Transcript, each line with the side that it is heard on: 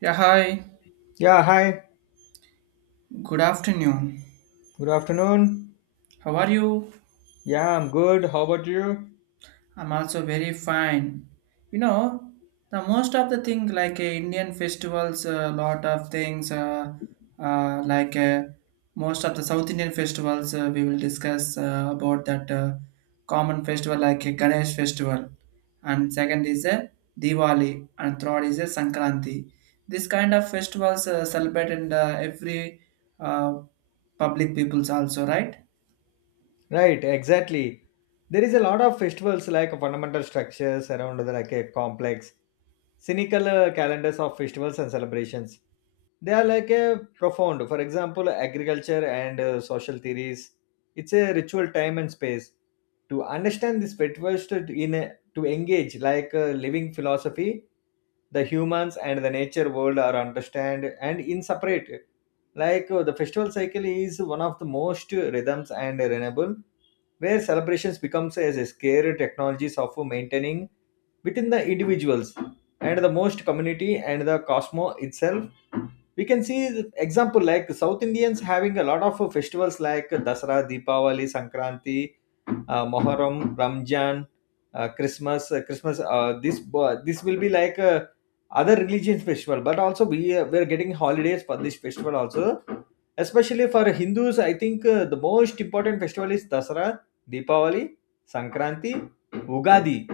right: Yeah, hi.
left: Yeah, hi.
right: Good afternoon.
left: Good afternoon.
right: How are you?
left: Yeah, I'm good. How about you?
right: I'm also very fine. You know, the most of the thing like Indian festivals, a lot of things uh, like uh, most of the South Indian festivals we will discuss about that common festival like Ganesh festival, and second is a Diwali, and third is a Sankranti. This kind of festivals celebrated in the every uh, public peoples also, right?
left: Right, exactly. There is a lot of festivals like fundamental structures around the like a complex, cynical calendars of festivals and celebrations. They are like a profound. For example, agriculture and social theories. It's a ritual time and space. To understand this festivals to in a, to engage like a living philosophy, the humans and the nature world are understand and inseparable. The festival cycle is one of the most rhythms and renewable, where celebrations becomes as a scare technologies of maintaining within the individuals and the most community and the cosmo itself. We can see the example like South Indians having a lot of festivals like Dasara, Deepavali, Sankranti, Muharram, Ramjan, uh, Christmas. This will be like other religions festival, but also we're getting holidays for this festival also. Especially for Hindus, I think the most important festival is Dasara, Deepavali, Sankranti, Ugadi,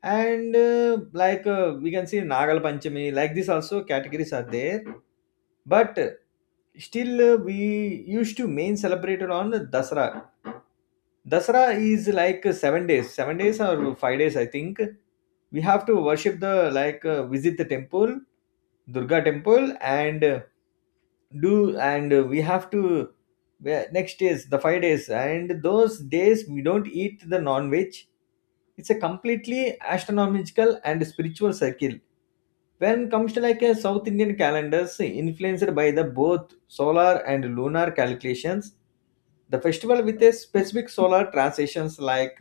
left: and we can see Nagal Panchami. Like this, also categories are there, but still we used to main celebrate it on Dasara. Dasara is like 7 days, or 5 days, I think. We have to worship the visit the temple, Durga temple, and do and we have to yeah, next days the 5 days and those days we don't eat the non-veg. It's a completely astronomical and spiritual cycle. When comes to like a South Indian calendars influenced by the both solar and lunar calculations, the festival with a specific solar transitions like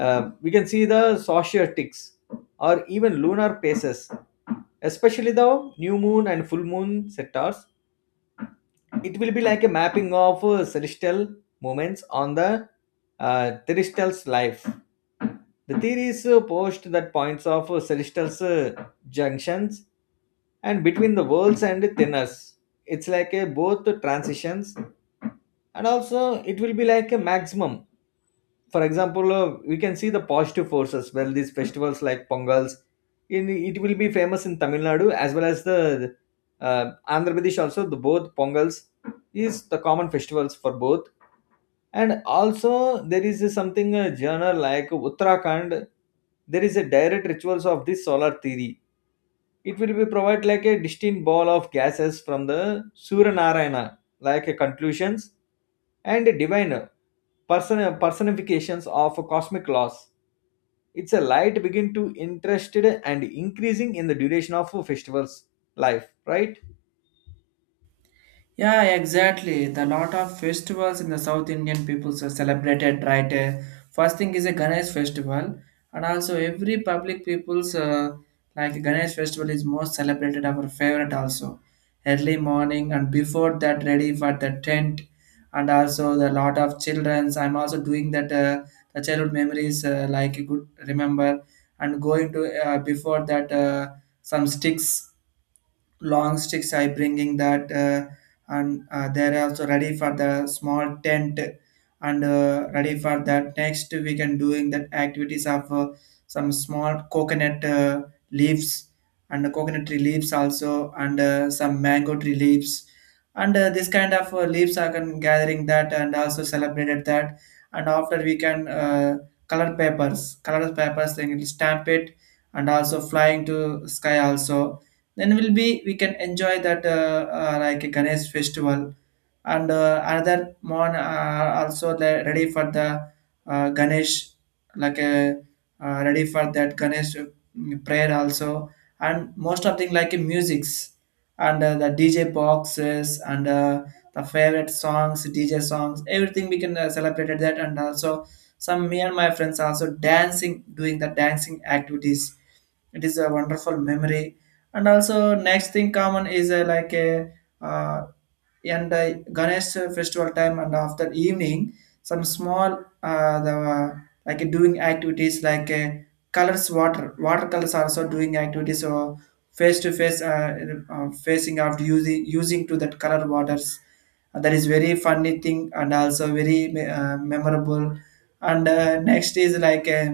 left: we can see the societics or even lunar phases, especially the new moon and full moon sectors. It will be like a mapping of celestial movements on the terrestrial's life. The theories post that points of celestial's junctions and between the worlds and thinners, it's like a both transitions, and also it will be like a maximum. For example, we can see the positive forces. Well, these festivals like pongals, in it will be famous in Tamil Nadu as well as the uh, Andhra Pradesh also. The both pongals is the common festivals for both, and also there is a something a journal like Uttarakhand. There is a direct rituals of this solar theory. It will be provide like a distinct ball of gases from the Surya Narayana, like a conclusions and divine personifications of cosmic laws. It's a light begin to interested and increasing in the duration of a festivals life, right?
right: Yeah, exactly. The lot of festivals in the South Indian peoples are celebrated, right? First thing is a Ganesh festival, and also every public people's like Ganesh festival is most celebrated our favorite also. Early morning and before that, ready for the tent, and also the lot of childrens. I'm also doing that the childhood memories like good remember and going to before that some sticks long sticks I bringing that and they're also ready for the small tent and ready for that next we can doing that activities of some small coconut leaves and coconut tree leaves also and some mango tree leaves and this kind of leaves are can gathering that and also celebrated that. And after we can color papers then stamp it and also flying to sky also, then will be we can enjoy that like a Ganesh festival. And another one also the ready for the Ganesh like a ready for that Ganesh prayer also. And most of thing like a musics and the DJ boxes and the favorite songs DJ songs, everything we can celebrate that. And also some me and my friends also dancing doing the dancing activities. It is a wonderful memory. And also next thing common is like a uh, and ganesh festival time and after evening some small the like doing activities like colors water watercolors also doing activities, or face to face facing after using to that color waters. That is very funny thing and also very memorable. And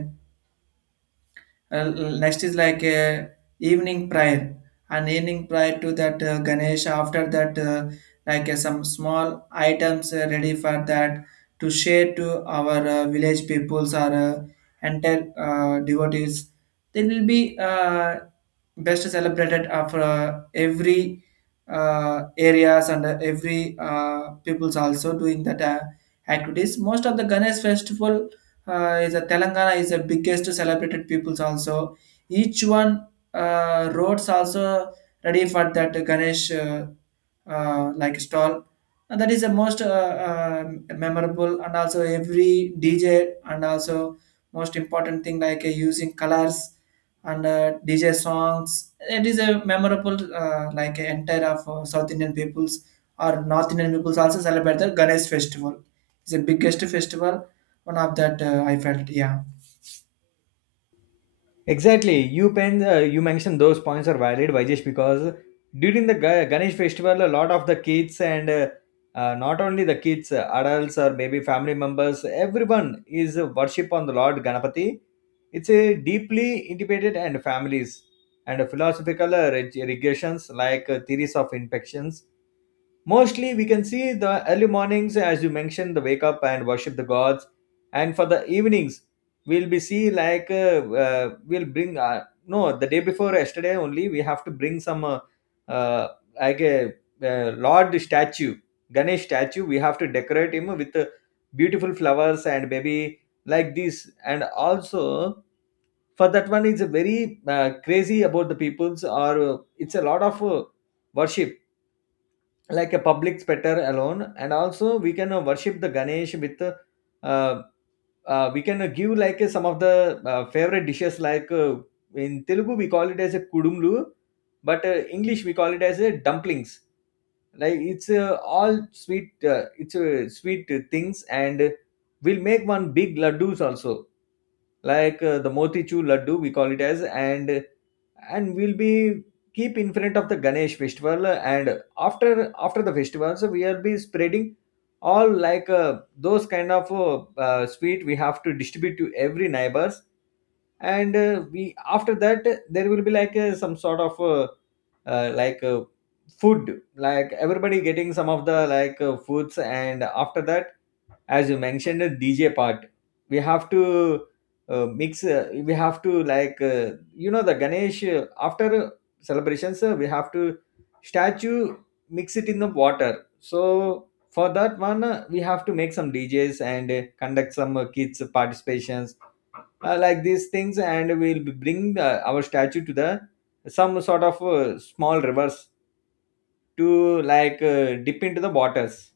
right: uh, next is like evening prayer and evening prayer to that ganesh. After that some small items ready for that to share to our village peoples or entire devotees. There will be best celebrated after every areas and every people's also doing that activities. Most of the ganesh festival is a telangana is the biggest celebrated people's also. Each one roads also ready for that ganesh like stall, and that is the most memorable, and also every dj. And also most important thing like using colors and dj songs, it is a memorable entire of south indian peoples or north indian peoples also celebrate the ganesh festival. It's the biggest festival, one of that I felt, yeah.
left: Exactly. You pen, you mentioned those points are valid, Vajesh, because during the Ganesh festival, a lot of the kids and not only the kids, adults or maybe family members, everyone is worship on the Lord Ganapati. It's a deeply integrated and families and philosophical regressions like theories of infections. Mostly, we can see the early mornings, as you mentioned, the wake up and worship the gods, and for the evenings, we'll be see like we'll bring no, the day before yesterday only we have to bring some uh, like a Lord statue, Ganesh statue. We have to decorate him with beautiful flowers and maybe like this, and also for that one it's a very crazy about the peoples, or it's a lot of worship like a public specter alone, and also we can worship the Ganesh with we can give like some of the favorite dishes like in Telugu we call it as a kudumlu, but English we call it as a dumplings. Like it's all sweet, it's sweet things, and we'll make one big laddus also, like the motichur laddu we call it as. And and we'll be keep in front of the Ganesh festival, and after the festivals we'll be spreading all like those kind of sweet we have to distribute to every neighbors. And uh, we after that, there will be like some sort of uh, like uh, food, like everybody getting some of the like foods. And after that, as you mentioned the DJ part, we have to mix we have to like you know, the Ganesh after celebrations we have to statue mix it in the water. So for that one we have to make some DJs and conduct some kids participations, like these things, and we'll bring our statue to the some sort of small rivers to like dip into the waters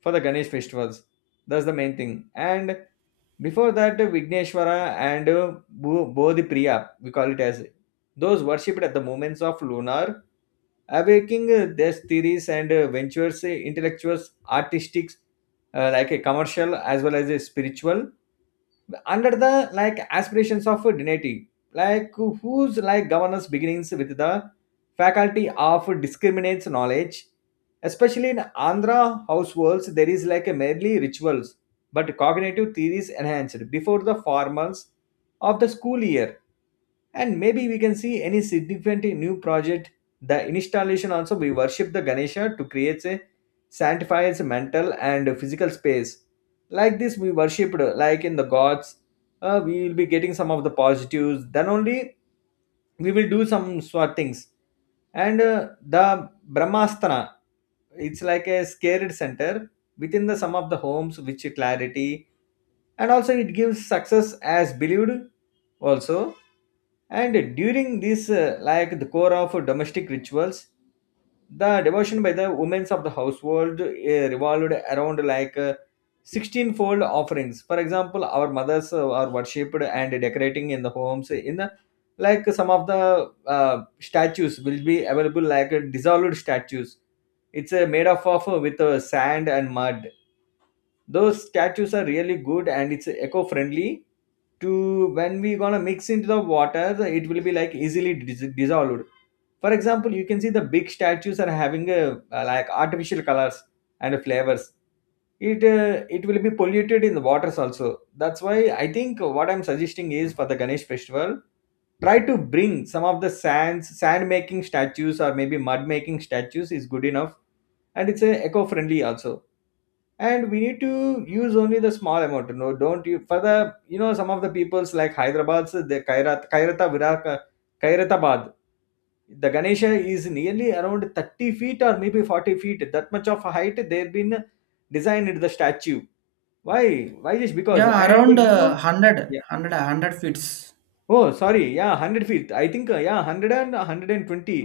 left: for the Ganesh festivals. That's the main thing. And before that, Vigneshwara and uh, Bodhi Priya, we call it as those worshipped at the moments of lunar awaking their theories and ventures, intellectuals, artistics, like a commercial as well as a spiritual under the like aspirations of dignity, like whose like governance begins with the faculty of discriminates knowledge, especially in Andhra households. There is like a merely rituals but cognitive theories enhanced before the formals of the school year, and maybe we can see any significant new project. The installation also, we worship the Ganesha to create a sanctifies mental and physical space. Like this, we worshipped like in the gods. We will be getting some of the positives, then only we will do some sort things. And the brahmastana, it's like a scared center within the some of the homes which clarity, and also it gives success as believed also. And during this like the core of domestic rituals, the devotion by the women of the household revolved around like 16 fold offerings. For example, our mothers are worshipped and decorating in the homes in the like some of the statues will be available, like dissolved statues. It's made up of with sand and mud. Those statues are really good and it's eco-friendly to when we gonna mix into the water, it will be like easily dissolved. For example, you can see the big statues are having a, like artificial colors and flavors. It will be polluted in the waters also. That's why I think what I'm suggesting is for the Ganesh festival, try to bring some of the sand making statues, or maybe mud making statues is good enough, and it's a eco friendly also. And we need to use only the small amount. No, don't you for the, you know, some of the peoples like Hyderabad's the Kairatabad, the Ganesha is nearly around 30 feet or maybe 40 feet, that much of a height they've been designed the statue. Why? Why just because,
right: Yeah,
left: and
right: around
left: you know. Yeah,
right: 100 feet.
left: oh sorry, yeah, 100 feet I think, yeah, 100 and 120.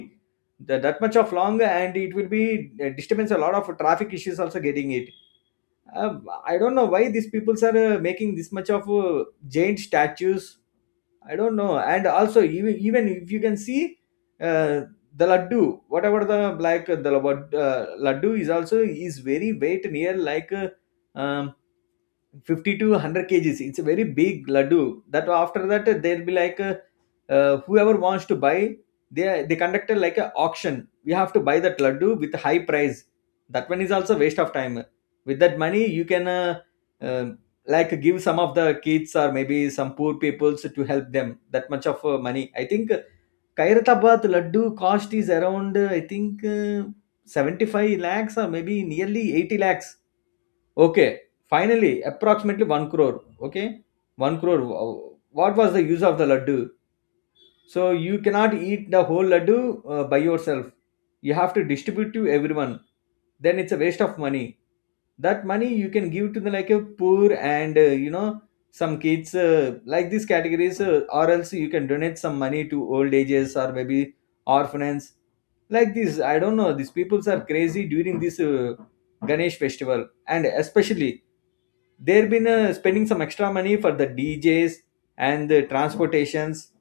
left: The, that much of long, and it will be disturbance, a lot of traffic issues also getting it. I don't know why these peoples are making this much of giant statues. I don't know. And also, even if you can see uh, the laddu, whatever the like laddu is also is very weight near like um, 50 to 100 kgs. It's a very big laddu. That after that there'll be like whoever wants to buy, they conducted like a auction. We have to buy that laddu with a high price. That one is also waste of time. With that money you can uh, like give some of the kids or maybe some poor peoples to help them, that much of money. I think Kairathabad laddu cost is around, I think 75 lakhs or maybe nearly 80 lakhs. Okay, finally, approximately 1 crore. Okay, 1 crore. What was the use of the laddu? So you cannot eat the whole laddu by yourself. You have to distribute to everyone. Then it's a waste of money. That money you can give to the like a poor and, you know, some kids like these categories, or else you can donate some money to old ages or maybe orphanages like this. I don't know. These peoples are crazy during this Ganesh festival, and especially they've been spending some extra money for the DJs and the transportations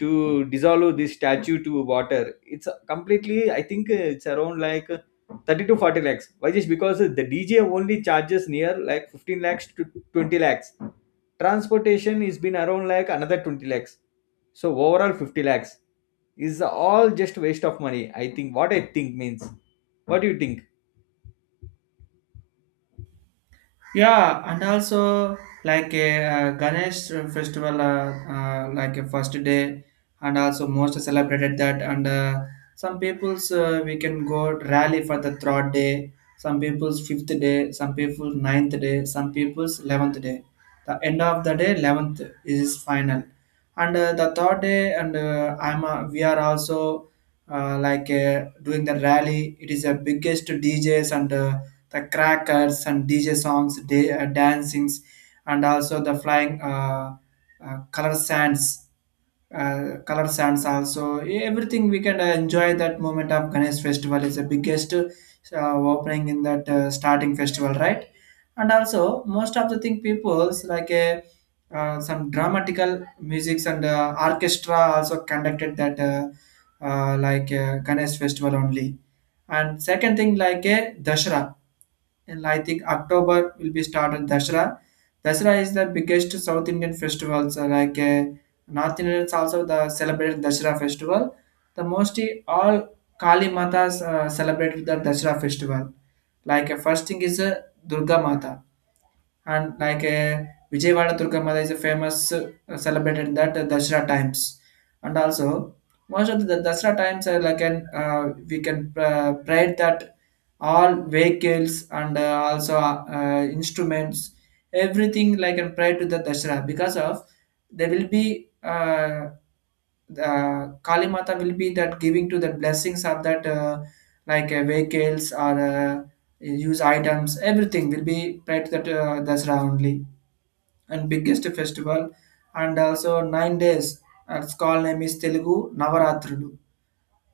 left: to dissolve this statue to water. It's completely, I think it's around like 30 to 40 lakhs. Why just because the DJ only charges near like 15 lakhs to 20 lakhs, transportation is been around like another 20 lakhs, so overall 50 lakhs is all just waste of money. I think, what I think means, what do you think?
right: Yeah, and also like a Ganesh festival, like a first day, and also most celebrated that. And some people's we can go rally for the third day, some people's fifth day, some people ninth day, some people's 11th day. The end of the day, 11th is final, and the third day, and I'm we are also doing the rally. It is the biggest DJs and the crackers and DJ songs, day, dancings, and also the flying uh, color sands, color sands also. Everything we can enjoy that moment of Ganesh festival is the biggest opening in that starting festival, right? And also most of the thing people's like a some dramatical musics and orchestra also conducted that Ganesh festival only. And second thing like a Dashra, and I think October will be started Dashra. Dashra is the biggest South Indian festival. So like North Indians also the celebrated Dashra festival. The mostly all Kali Matas celebrated the Dashra festival. Like first thing is Durga Mata, and like Vijayawada Durgama is a famous celebrated in that Dasra times, and also most of the Dasra times are like an we can pray that all vehicles and also instruments, everything like, and pray to the Dasra, because of there will be the Kali Mata will be that giving to the blessings of that vehicles or use items. Everything will be prayed to that Dasra only, and biggest festival. And also 9 days. Its call name is Telugu Navaratrudu,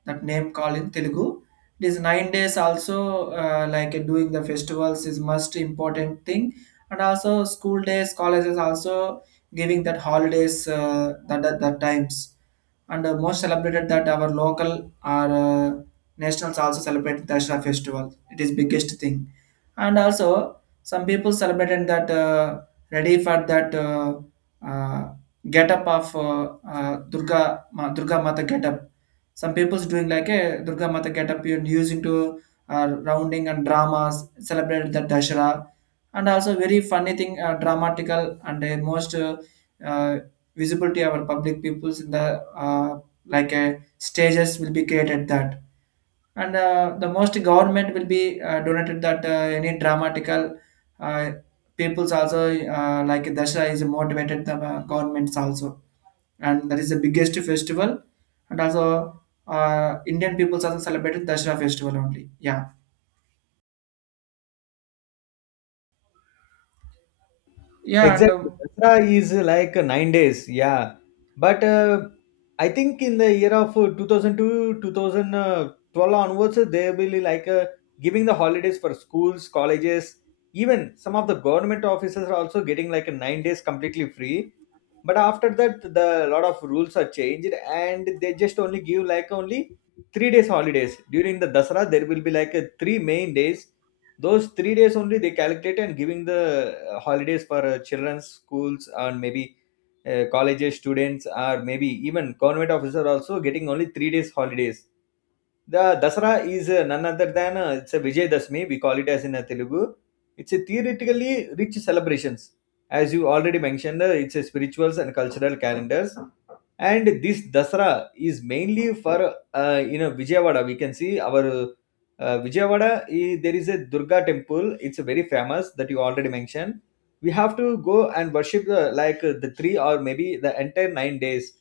right: that name called in Telugu. It is 9 days also doing the festivals is most important thing, and also school days colleges also giving that holidays that times, and most celebrated that our local or nationals also celebrate Dashra festival. It is biggest thing. And also some people celebrated that ready for that uh, get up of uh, Durga Durga Mata get up. Some people's doing like a Durga Mata get up and using to rounding and dramas celebrated the Dashara, and also very funny thing dramatical and most uh, visible to our public peoples in the stages will be created that. And the most government will be donated that any dramatical uh, peoples also like Dashara is motivated the governments also, and that is the biggest festival. And also indian people also celebrated dashra festival only, yeah, yeah. and
left: Exactly. Dasra is like 9 days. Yeah. But I think in the year of 2002, 2012 onwards, they will be like giving the holidays for schools, colleges, even some of the government offices are also getting like a 9 days completely free. But after that, the lot of rules are changed and they just only give like only 3 days holidays. During the Dasra, there will be like a three main days, those 3 days only they calculate and giving the holidays for children's schools and maybe colleges students or maybe even government officer also getting only 3 days holidays. The dasara is none other than it's a vijay dasmi, we call it as in telugu. It's a theoretically rich celebrations. As you already mentioned, it's a spirituals and cultural calendars. And this Dasara is mainly for you know, Vijayawada. We can see our Vijayawada. There is a Durga temple. It's very famous that you already mentioned. We have to go and worship the, like the three or maybe the entire 9 days.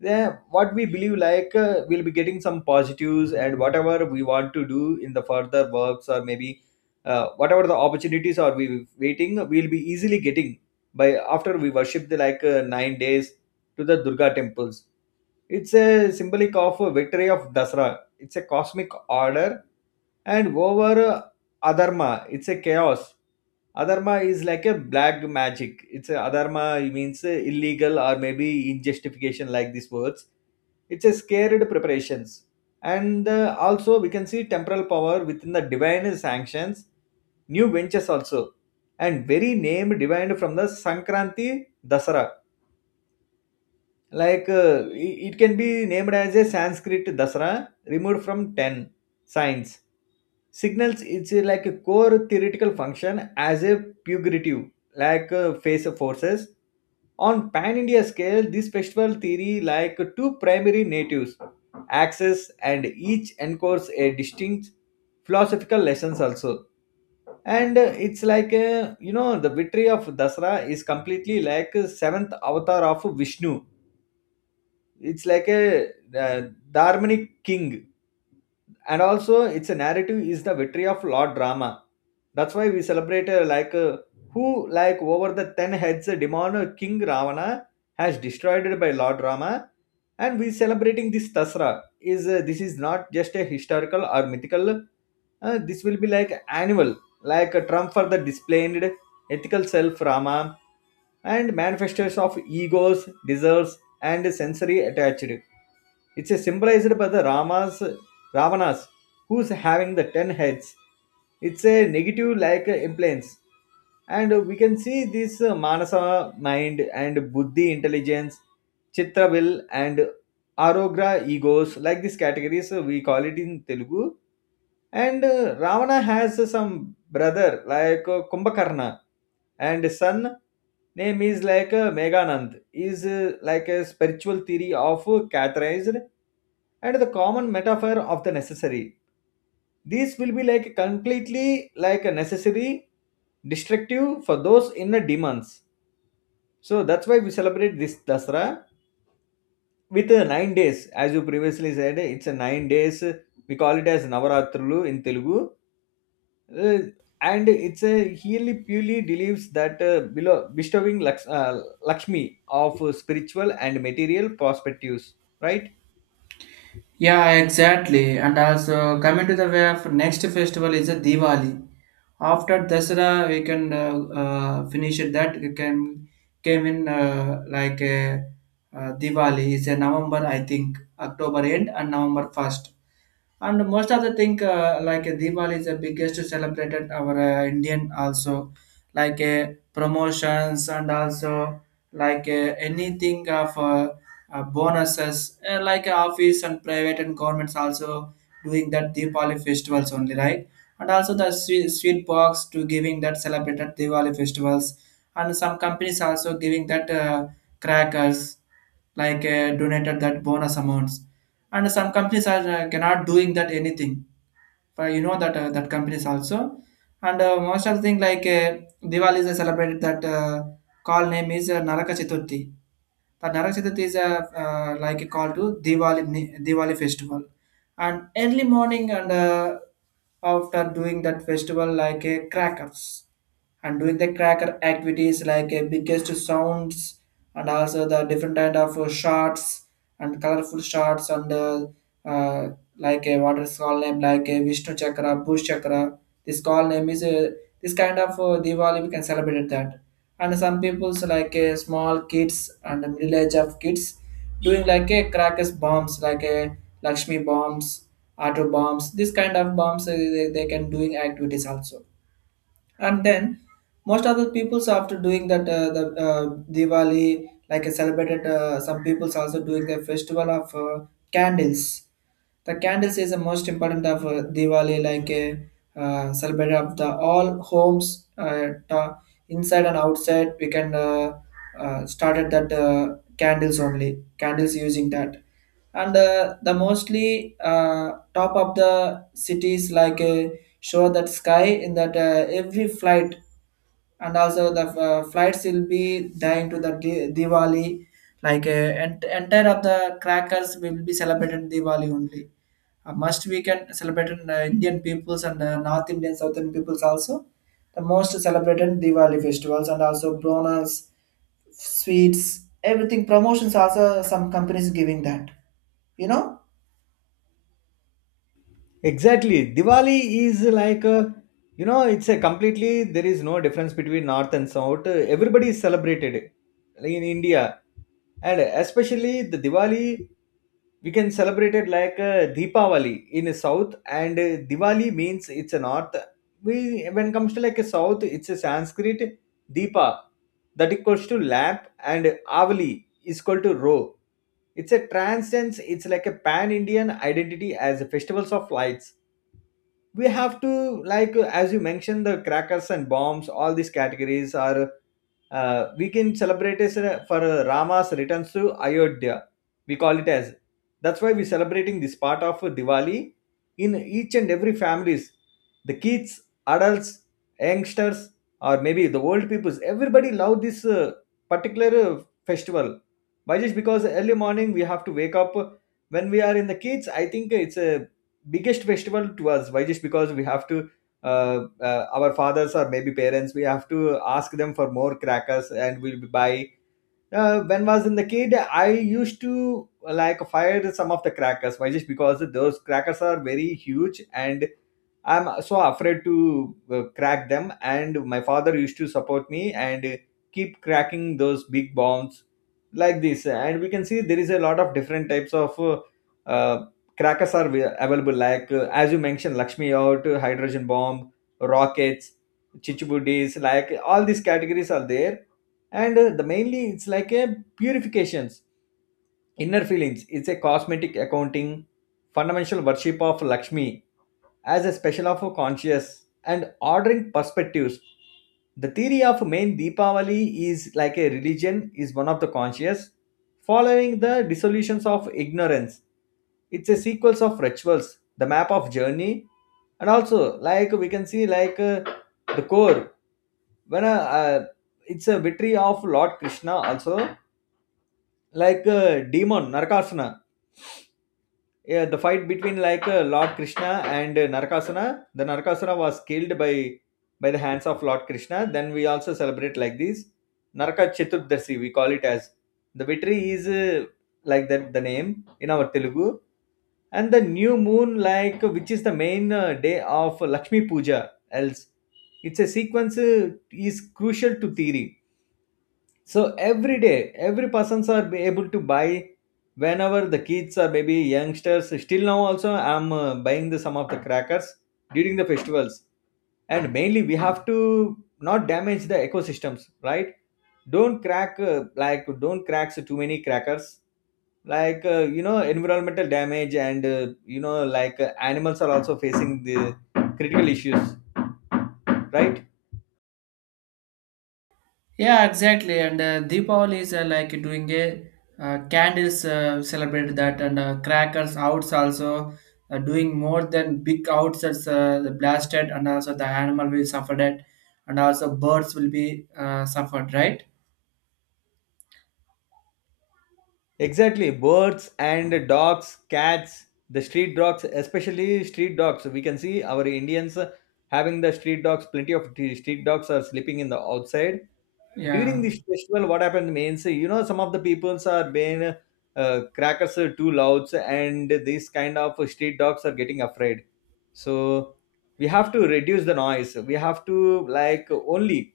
left: Then what we believe like we'll be getting some positives and whatever we want to do in the further works, or maybe whatever the opportunities are we waiting, we'll be easily getting by after we worship the like 9 days to the Durga temples. It's a symbolic of a victory of Dasara. It's a cosmic order and over Adharma. It's a chaos. Adharma is like a black magic. It's a Adharma means illegal or maybe injustification, like these words. It's a scared preparations. And also we can see temporal power within the divine sanctions, new ventures also. And very name divined from the Sankranti Dasara, like it can be named as a sanskrit dasara removed from 10 signs, signals. It's like a core theoretical function as a pugnative, like face of forces. On pan india scale, this festival theory like two primary natives axes, and each encores a distinct philosophical lessons also. And it's like you know, the victory of dasara is completely like a seventh avatar of vishnu. It's like a Dharmanic king. And also it's a narrative is the victory of lord drama. That's why we celebrate, like who like over the 10 heads, demon king ravana has destroyed it by lord rama. And we celebrating this tasra is, this is not just a historical or mythical, this will be like annual, like a trump for the displayed ethical self rama and manifestos of egos, desires, and sensory attached. It's a symbolized by the Rama's Ravanas, who's having the 10 heads. It's a negative like implants. And we can see this Manasa mind and Buddhi intelligence, Chitra will and Arogra egos, like these categories, we call it in Telugu. And Ravana has some brother like Kumbhakarna, and son name is like Meganand. Is like a spiritual theory of catheterized and the common metaphor of the necessary. These will be like completely like a necessary, destructive for those inner demons. So that's why we celebrate this Dasra with 9 days, as you previously said. It's a 9 days. We call it as Navaratralu in Telugu. uh, and it's a he purely believes that below, bestowing Laks, Lakshmi of spiritual and material perspectives, right?
right: Yeah, exactly. And also coming to the way of next festival is a Diwali. After Dasara, we can finish it. That we can came in Diwali is a November, I think, October end and November 1st. And most of the thing Diwali is the biggest celebrated our Indian also, like promotions and also like anything of bonuses like office and private and governments also doing that Diwali festivals only, right? And also the sweet, sweet box to giving that celebrated Diwali festivals, and some companies also giving that crackers like donated that bonus amounts, and some companies are cannot doing that anything. But you know that that companies also, and most of the thing like Diwali is celebrated that call name is Naraka Chaturthi. The Narak Chaturthi is a, like a call to Diwali festival, and early morning and after doing that festival like a crackers and doing the cracker activities like biggest sounds, and also the different kind of shots and colorful shots and uh, like a what is called name like a Vishnu Chakra, Bush Chakra. This call name is this kind of Diwali we can celebrate that. And some people's like small kids and the middle age of kids doing like a crackers bombs like a Lakshmi bombs, auto bombs. This kind of bombs they can doing activities also. And then most of the peoples after doing that the Diwali like a celebrated some peoples also doing the festival of candles. The candles is the most important of Diwali like a celebrate of the all homes inside and outside we can started that candles only candles using that. And the mostly top of the cities like show that sky in that every flight, and also the flights will be dying to the Diwali, like entire of the crackers will be celebrated Diwali only. Must we can celebrate in, Indian peoples and North Indian, Southern peoples also. The most celebrated Diwali festivals and also bonus, sweets, everything promotions also some companies giving that. You know
left: Exactly. Diwali is like a, you know, it's a completely, there is no difference between North and South. Everybody is celebrated like in India. And especially the Diwali, we can celebrate it like Deepavali in South. And Diwali means it's a North. We, when it comes to like a South, it's a Sanskrit Deepa that equals to lamp, and Avali is equal to row. It's a transcends. It's like a pan Indian identity as a festivals of lights. We have to like as you mentioned the crackers and bombs, all these categories are, we can celebrate it for rama's returns to ayodhya, we call it as, that's why we're celebrating this part of diwali in each and every families. The kids, adults, youngsters, or maybe the old peoples, everybody love this particular festival. Why? Just because early morning we have to wake up. When we are in the kids, I think it's a biggest festival to us. Why just because we have to our fathers or maybe parents, we have to ask them for more crackers and we'll buy. When was in the kid, I used to like fire some of the crackers. Why just because those crackers are very huge and I'm so afraid to crack them, and my father used to support me and keep cracking those big bombs like this. And we can see there is a lot of different types of uh, crackers are available, like as you mentioned lakshmi out hydrogen bomb, rockets, chichibudis, like all these categories are there. And the mainly it's like a purifications, inner feelings. It's a cosmetic accounting, fundamental worship of lakshmi as a special of a conscious and ordering perspectives. The theory of main Deepavali is like a religion is one of the conscious, following the dissolutions of ignorance. It's a sequence of rituals, the map of journey, and also like we can see like the core. When it's a victory of Lord Krishna also, like demon Narakasana, yeah, the fight between like Lord Krishna and Narakasura. The Narakasura was killed by the hands of Lord Krishna. Then we also celebrate like this Naraka Chaturdashi. We call it as the victory is, like that the name in our Telugu. And the new moon, like which is the main day of Lakshmi Puja. Else, it's a sequence is crucial to theory, so every day, every persons are be able to buy whenever the kids or maybe youngsters. Still now also, I'm buying the some of the crackers during the festivals, and mainly we have to not damage the ecosystems, right? Don't crack, like don't cracks too many crackers, like you know, environmental damage, and you know, like animals are also facing the critical issues, right?
right: Yeah, exactly. And Deepavali is like doing a candles celebrate that, and crackers outs also doing more than big outs, that's the blasted, and also the animal will suffer that, and also birds will be suffered, right?
left: Exactly, birds and dogs, cats, the street dogs, especially street dogs. We can see our Indians having the street dogs. Plenty of street dogs are sleeping in the outside during
right: Yeah,
left: this festival. What happened means, you know, some of the peoples are being crackers are too loud, and these kind of street dogs are getting afraid. So we have to reduce the noise. We have to like only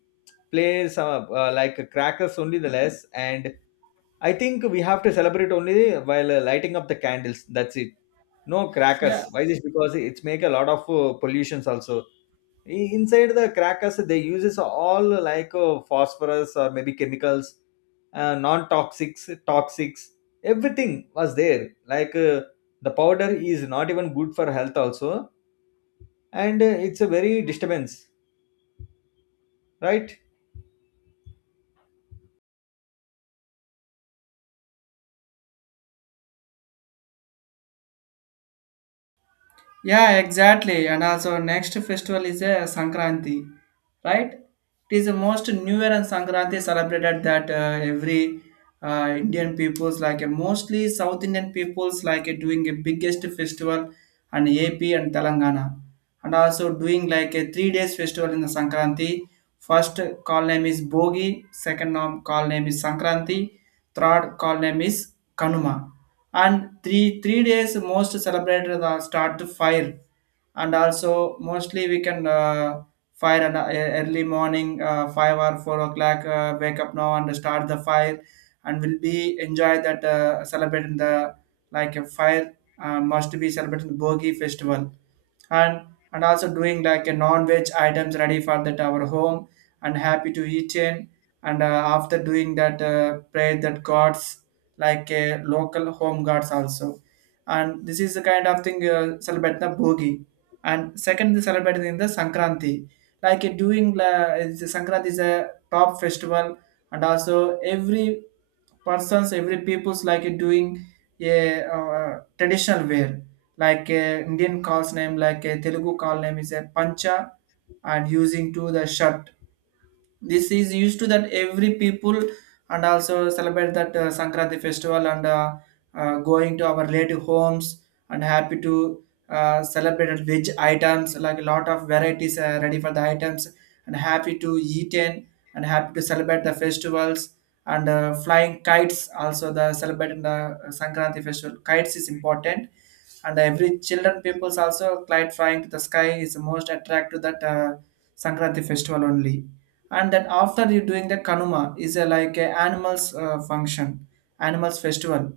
left: play some like crackers only the less. And I think we have to celebrate only while lighting up the candles. That's it. No
right: yeah.
left: crackers. Why this? Because it's make a lot of pollutions also. Inside the crackers, they uses all like phosphorus or maybe chemicals, non-toxics, toxics. Everything was there. Like the powder is not even good for health also, and it's a very disturbance, right?
right: Yeah, exactly. And also next festival is a Sankranti, right? It is the most New Year, and Sankranti celebrated that every Indian peoples like mostly South Indian peoples like doing a biggest festival, and AP and Telangana, and also doing like a 3 days festival in the Sankranti. First call name is Bogi, second call name is Sankranti, third call name is Kanuma, and three three days most celebrated the start the fire, and also mostly we can fire and early morning 5 or 4 o'clock wake up now and start the fire, and will be enjoy that celebrating the like a fire must be celebrating the Bogi festival. And and also doing like a non-veg items ready for that our home, and happy to eat in, and after doing that pray that gods like a local home guards also, and this is the kind of thing celebrate the Bogi. And second they celebrate in the Sankranti, like during the Sankranti is a top festival, and also every persons every people's like doing a traditional wear like Indian calls name like a Telugu call name is a pancha, and using to the shirt. This is used to that every people, and also celebrate that sankranti festival, and going to our relative homes, and happy to celebrate veg items like a lot of varieties ready for the items, and happy to eat in, and happy to celebrate the festivals, and flying kites also the celebrating the sankranti festival, kites is important, and every children peoples also kite flying to the sky is most attracted to that sankranti festival only. And that after you doing that kanuma is a, like a animals function, animals festival,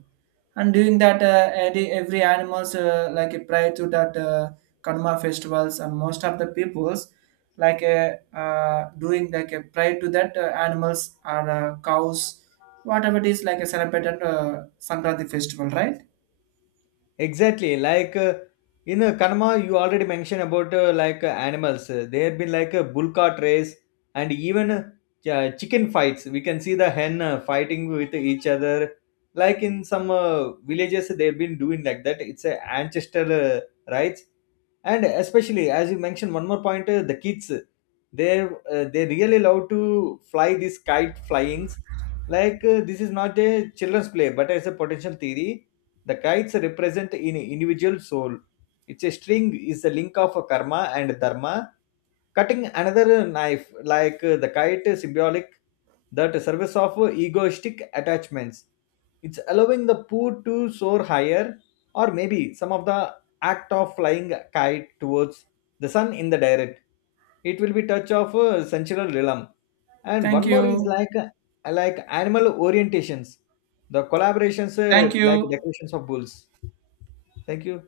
right: and during that every animals pray to that kanuma festivals, and most of the peoples like doing like a pray to that animals or cows, whatever it is, like a celebrated sankranti festival, right?
left: Exactly, like in Kanma, you already mentioned about like animals. There have been like a bull cart race and even chicken fights. We can see the hen fighting with each other. Like in some villages, they've been doing like that. It's a ancestor rights. And especially as you mentioned one more point, the kids, they really love to fly these kite flyings. Like this is not a children's play, but as a potential theory, the kites represent in individual soul. It's a string is a link of a karma and dharma. Cutting another knife, like the kite, is symbolic that service of egoistic attachments. It's allowing the poor to soar higher, or maybe some of the act of flying a kite towards the sun in the direct. It will be touch of sensual realm. And
right: Thank
left: one more is
right: you.
left: like animal orientations, the collaborations
right: Thank
left: like
right: you.
left: decorations of bulls. Thank you.